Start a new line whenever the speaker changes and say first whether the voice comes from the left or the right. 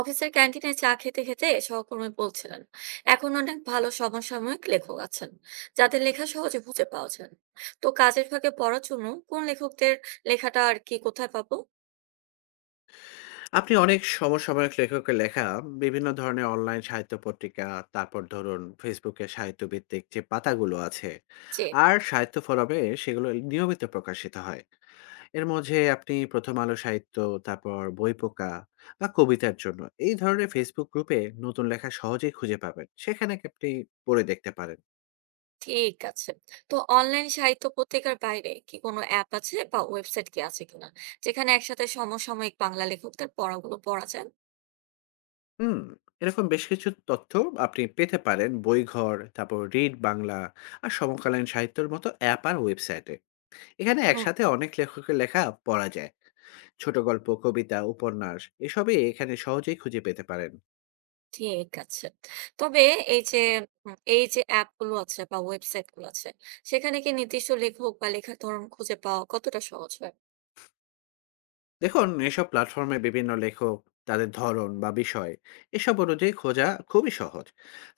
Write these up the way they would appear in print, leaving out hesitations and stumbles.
right: অফিসের ক্যান্টিনে চা খেতে খেতে সহকর্মী বলছিলেন এখন অনেক ভালো সমসাময়িক লেখক আছেন যাদের লেখা সহজে খুঁজে পাওয়া যায়। তো কাজের ফাঁকে পড়ার জন্য কোন লেখকদের লেখাটা আর কি কোথায় পাবো?
left: আপনি অনেক সমসাময়িক লেখকের লেখা বিভিন্ন ধরনের অনলাইন সাহিত্য পত্রিকা, তারপর ধরুন ফেসবুকে সাহিত্যভিত্তিক যে পাতাগুলো আছে,
right: যে,
left: আর সাহিত্য ফোরামে সেগুলো নিয়মিত প্রকাশিত হয়। এর মাঝে আপনি ১ম আলো সাহিত্য, তারপর বইপোকা বা কবিতার জন্য এই ধরনের ফেসবুক গ্রুপে নতুন লেখা সহজেই খুঁজে পাবেন। সেখানে আপনি পড়ে দেখতে পারেন।
right: ঠিক আছে। তো অনলাইন সাহিত্য পত্রিকার বাইরে কি কোনো অ্যাপ আছে বা ওয়েবসাইট কি আছে কিনা, যেখানে একসাথে সমসাময়িক বাংলা লেখকদের পড়াগুলো পড়া যায়?
left: হুম? এরকম বেশ কিছু তথ্য আপনি পেতে পারেন বইঘর, তারপর রিড বাংলা আর সমকালীন সাহিত্যের মতো অ্যাপ আর ওয়েবসাইটে। এখানে
right: হুম,
left: একসাথে অনেক লেখকের লেখা পড়া যায়। ছোট গল্প, কবিতা, উপন্যাস এসবই এখানে সহজেই খুঁজে পেতে পারেন।
right: ঠিক আছে। তবে এই যে এই যে অ্যাপগুলো আছে বা ওয়েবসাইটগুলো আছে, সেখানে কি নির্দিষ্ট লেখক বা লেখার ধরন খুঁজে পাওয়া কতটা সহজ হয়?
left: দেখুন, এসব প্ল্যাটফর্মে বিভিন্ন লেখক তাদের ধরন বা বিষয় এসব অনুযায়ী খোঁজা খুবই সহজ।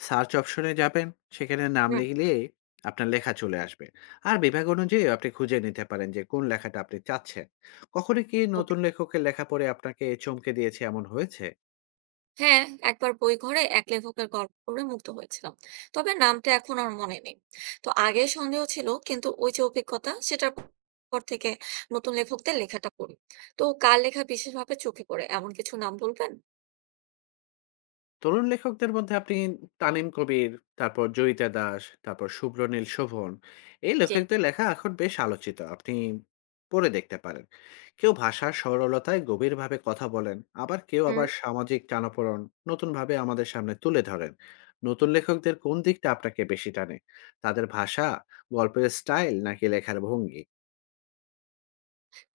left: সার্চ অপশনে যাবেন, সেখানে নাম
right: হুম,
left: লিখলে আপনার লেখা চলে আসবে। আর বিভাগ অনুযায়ী আপনি খুঁজে নিতে পারেন যে কোন লেখাটা আপনি চাচ্ছেন। কখনো কি
right: ওকে।
left: নতুন লেখকের লেখা পড়ে আপনাকে চমকে দিয়েছে এমন হয়েছে?
right: হ্যাঁ, একবার বই ঘরে এক লেখকের গল্প পড়ে মুগ্ধ হয়েছিলাম। তবে নামটা এখন আর মনে নেই। তো আগে সন্দেহ ছিল, কিন্তু ওই যে অভিজ্ঞতা সেটার পর থেকে নতুন লেখকদের লেখাটা পড়ি। তো কার লেখা বিশেষভাবে চোখে পড়ে এমন কিছু নাম বলবেন?
left: তরুণ লেখকদের মধ্যে আপনি তানিম কবির, তারপর জয়িতা দাস, তারপর শুভ্রনীল শোভন। এই
right: জি।
left: লেখকদের লেখা এখন বেশ আলোচিত। আপনি পড়ে দেখতে পারেন। কেউ ভাষার সরলতায় গভীরভাবে কথা বলেন, আবার কেউ আবার সামাজিক টানাপোড়েন নতুনভাবে আমাদের সামনে তুলে ধরেন। নতুন লেখকদের কোন দিকটা আপনাকে বেশি টানে? তাদের ভাষা, গল্পের স্টাইল নাকি লেখার ভঙ্গি?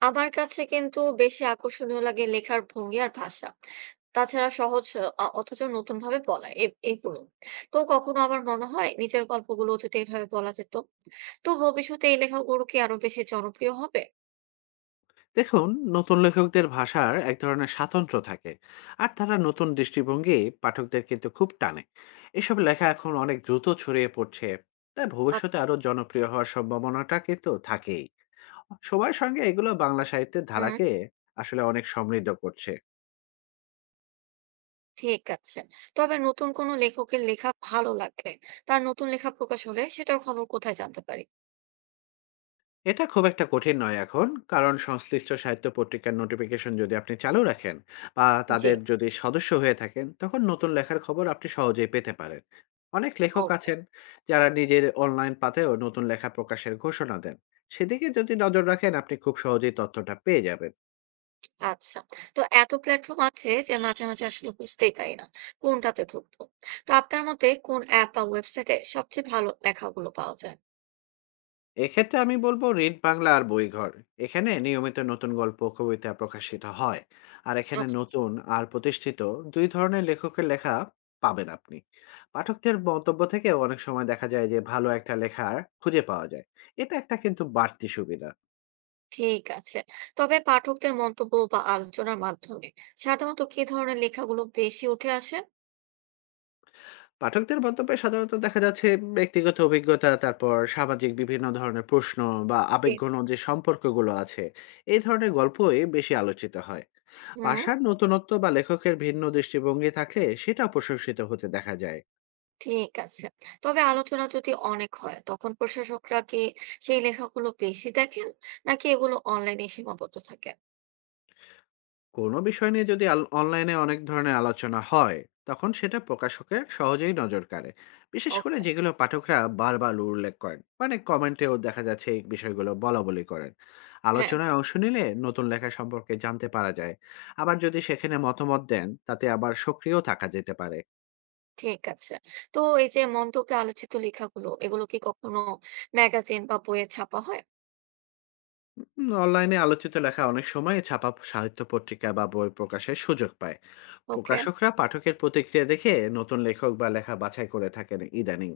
right: আমার কাছে কিন্তু বেশি আকর্ষণীয় লাগে লেখার ভঙ্গি আর ভাষা। তাছাড়া সহজ অথচ নতুনভাবে বলা এগুলো। তো কখনো আমার মনে হয় নিজের গল্পগুলো যদি এভাবে বলা যেত। তো ভবিষ্যতে এই লেখাগুলো কি আরো বেশি জনপ্রিয় হবে?
left: দেখুন, নতুন লেখকদের ভাষার এক ধরনের স্বাতন্ত্র্য থাকে আর তারা নতুন দৃষ্টিভঙ্গি পাঠকদের কিন্তু খুব টানে। এসব লেখা এখন অনেক দ্রুত ছড়িয়ে পড়ছে, তাই ভবিষ্যতে
right: আচ্ছা।
left: আরো জনপ্রিয় হওয়ার সম্ভাবনাটা কিন্তু থাকেই। সময়ের সঙ্গে এগুলো বাংলা সাহিত্যের
right: হুম,
left: ধারাকে আসলে অনেক সমৃদ্ধ করছে।
right: ঠিক আছে। তবে নতুন কোনো লেখকের লেখা ভালো লাগলে, তার নতুন লেখা প্রকাশ হলে সেটার খবর কোথায় জানতে পারি?
left: এটা খুব একটা কঠিন নয় এখন, কারণ সংশ্লিষ্ট সাহিত্য পত্রিকার নোটিফিকেশন যদি আপনি চালু রাখেন বা
right: জি,
left: তাদের যদি সদস্য হয়ে থাকেন তখন নতুন লেখার খবর আপনি সহজেই পেতে পারেন। অনেক লেখক
right: ওকে।
left: আছেন যারা নিজের অনলাইন পাতেও নতুন লেখা প্রকাশের ঘোষণা দেন। সেদিকে যদি নজর রাখেন আপনি খুব সহজেই তথ্যটা পেয়ে যাবেন।
right: আচ্ছা। তো এত প্ল্যাটফর্ম আছে যে মাঝে, মাঝে আসলে বুঝতেই পারি না কোনটাতে ঢুকবো। তো আপনার মতে কোন অ্যাপ বা ওয়েবসাইটে সবচেয়ে ভালো লেখাগুলো পাওয়া যায়?
left: এক্ষেত্রে আমি বলব রেড বাংলা আর বইঘর। এখানে নিয়মিত নতুন গল্প, কবিতা প্রকাশিত হয়। আর এখানে
right: আচ্ছা,
left: নতুন আর প্রতিষ্ঠিত ২ ধরনের লেখকের লেখা পাবেন আপনি। পাঠকদের মন্তব্য থেকেও অনেক সময় দেখা যায় যে ভালো একটা লেখা খুঁজে পাওয়া যায়। এটা একটা কিন্তু বাড়তি সুবিধা।
right: ঠিক আছে। তবে পাঠকদের মন্তব্য বা আলোচনার মাধ্যমে সাধারণত কি ধরনের লেখাগুলো বেশি উঠে আসে?
left: পাঠকদের মন্তব্যে সাধারণত দেখা যাচ্ছে ব্যক্তিগত অভিজ্ঞতা, তারপর সামাজিক বিভিন্ন ধরনের প্রশ্ন বা
right: জি।
left: আবেগঘন যে সম্পর্কগুলো আছে, এই ধরনের গল্পই বেশি আলোচিত হয়।
right: হুম,
left: ভাষার নতুনত্ব বা লেখকের ভিন্ন দৃষ্টিভঙ্গি থাকলে সেটা প্রশংসিত হতে দেখা যায়।
right: ঠিক আছে। তবে আলোচনা যদি অনেক হয়, তখন প্রশাসকরা কি সেই লেখাগুলো বেশি দেখেন নাকি এগুলো অনলাইনে সীমাবদ্ধ থাকে?
left: কোনো বিষয় নিয়ে যদি অনলাইনে অনেক ধরনের আলোচনা হয় তখন সেটা প্রকাশকের সহজেই নজর কাড়ে। বিশেষ করে
right: ওকে,
left: যেগুলো পাঠকরা বারবার উল্লেখ করেন, অনেক কমেন্টেও দেখা যাচ্ছে এই বিষয়গুলো বলা বলি করেন।
right: হ্যাঁ।
left: আলোচনায় অংশ নিলে নতুন লেখা সম্পর্কে জানতে পারা যায়। আবার যদি সেখানে মতামত দেন তাতে আবার সক্রিয় থাকা যেতে পারে।
right: ঠিক আছে। তো এই যে মন্তব্যে আলোচিত লেখাগুলো, এগুলো কি কখনো ম্যাগাজিন বা বইয়ে ছাপা হয়?
left: অনলাইনে আলোচিত লেখা অনেক সময় ছাপা সাহিত্য পত্রিকা বা বই প্রকাশের সুযোগ পায়।
right: ওকে,
left: প্রকাশকরা পাঠকের প্রতিক্রিয়া দেখে নতুন লেখক বা লেখা বাছাই করে থাকেন ইদানিং।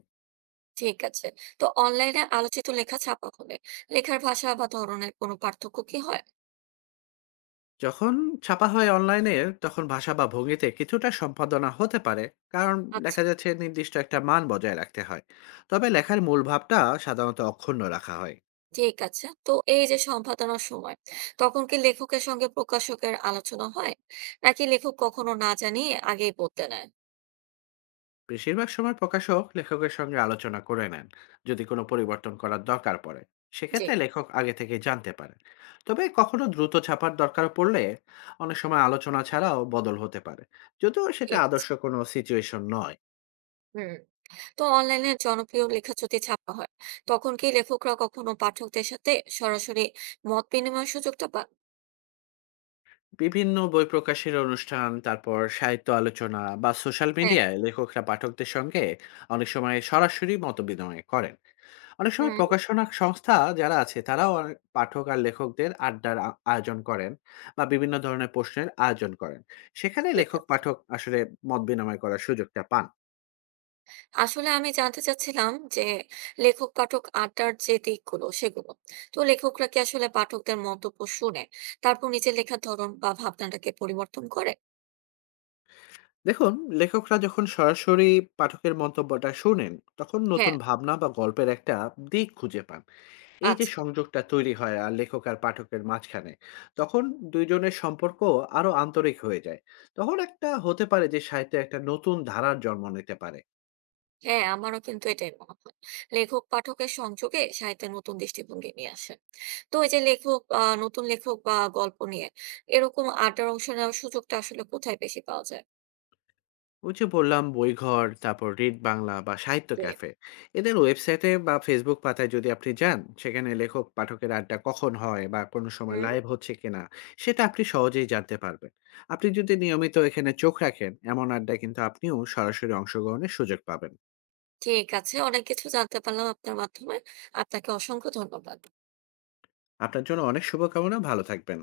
right: ঠিক আছে। তো অনলাইনে আলোচিত লেখা ছাপা হলে লেখার ভাষা বা ধরনের কোনো পার্থক্য কি হয়?
left: যখন ছাপা হয় অনলাইনে তখন ভাষা বা ভঙ্গিতে কিছুটা সম্পাদনা হতে পারে, কারণ
right: আচ্ছা,
left: দেখা যাচ্ছে নির্দিষ্ট একটা মান বজায় রাখতে হয়। তবে লেখার মূল ভাবটা সাধারণত অক্ষুণ্ণ রাখা হয়।
right: ঠিক আছে। তো এই যে সম্পাদনার সময়, তখন কি লেখকের সঙ্গে প্রকাশকের আলোচনা হয়? নাকি লেখক কখনো না জানিয়ে আগেই বলতে নেয়?
left: বেশিরভাগ সময় প্রকাশক লেখকের সঙ্গে আলোচনা করে নেন যদি কোনো পরিবর্তন করার দরকার পড়ে।
right: জি,
left: সেক্ষেত্রে লেখক আগে থেকে জানতে পারেন। তবে কখনো দ্রুত ছাপার দরকার পড়লে অনেক সময় আলোচনা ছাড়াও বদল হতে পারে, যদিও সেটা
right: ঠিক আছে।
left: আদর্শ কোনো সিচুয়েশন নয়।
right: হুম। তো অনলাইনে জনপ্রিয় লেখা যদি ছাপা হয়, তখন কি লেখকরা কখনো পাঠকদের সাথে সরাসরি মত বিনিময়ের সুযোগটা পান?
left: বিভিন্ন বই প্রকাশের অনুষ্ঠান, তারপর সাহিত্য আলোচনা বা সোশ্যাল
right: হ্যাঁ,
left: মিডিয়ায় লেখকরা পাঠকদের সঙ্গে অনেক সময় সরাসরি মতবিনিময় করেন। অনেক সময়
right: হুম,
left: প্রকাশনা সংস্থা যারা আছে তারাও অনেক পাঠক আর লেখকদের আড্ডার আয়োজন করেন বা বিভিন্ন ধরনের প্রশ্নের আয়োজন করেন। সেখানে
right: ঠিক
left: লেখক
right: আছে।
left: পাঠক আসলে মত বিনিময় করার সুযোগটা পান।
right: আসলে আমি জানতে চাচ্ছিলাম যে লেখক পাঠক আড্ডার যে দিকগুলো সেগুলো, তো লেখকরা কি আসলে পাঠকদের মন্তব্য শুনে তারপর নিজের লেখার ধরন বা ভাবনাটাকে পরিবর্তন করে?
left: দেখুন, লেখকরা যখন সরাসরি পাঠকের মন্তব্যটা শুনেন তখন
right: হ্যাঁ,
left: নতুন ভাবনা বা গল্পের একটা দিক খুঁজে পান। এই যে
right: আচ্ছা।
left: সংযোগটা তৈরি হয় আর লেখক আর পাঠকের মাঝখানে, তখন দুইজনের সম্পর্ক আরো আন্তরিক হয়ে যায়। তখন একটা হতে পারে যে সাহিত্যে একটা নতুন ধারার জন্ম নিতে পারে।
right: হ্যাঁ, আমারও কিন্তু এটাই মনে হয়। লেখক পাঠকের সংযোগে সাহিত্যে নতুন দৃষ্টিভঙ্গি নিয়ে আসে। তো এই যে লেখক নতুন লেখক বা গল্প নিয়ে এরকম আড্ডার অংশ নেওয়ার সুযোগটা আসলে কোথায় বেশি পাওয়া যায়?
left: ওই যে বললাম বইঘর, তারপর রিড বাংলা বা সাহিত্য
right: জি।
left: ক্যাফে। এদের ওয়েবসাইটে বা ফেসবুক পাতায় যদি আপনি যান সেখানে লেখক পাঠকের আড্ডা কখন হয় বা কোনো সময়
right: হুম,
left: লাইভ হচ্ছে কিনা সেটা আপনি সহজেই জানতে পারবেন। আপনি যদি নিয়মিত এখানে চোখ রাখেন, এমন আড্ডা কিন্তু আপনিও সরাসরি অংশগ্রহণের সুযোগ পাবেন।
right: ঠিক আছে। অনেক কিছু জানতে পারলাম আপনার মাধ্যমে। আপনাকে অসংখ্য ধন্যবাদ।
left: আপনার জন্য অনেক শুভকামনা, ভালো থাকবেন।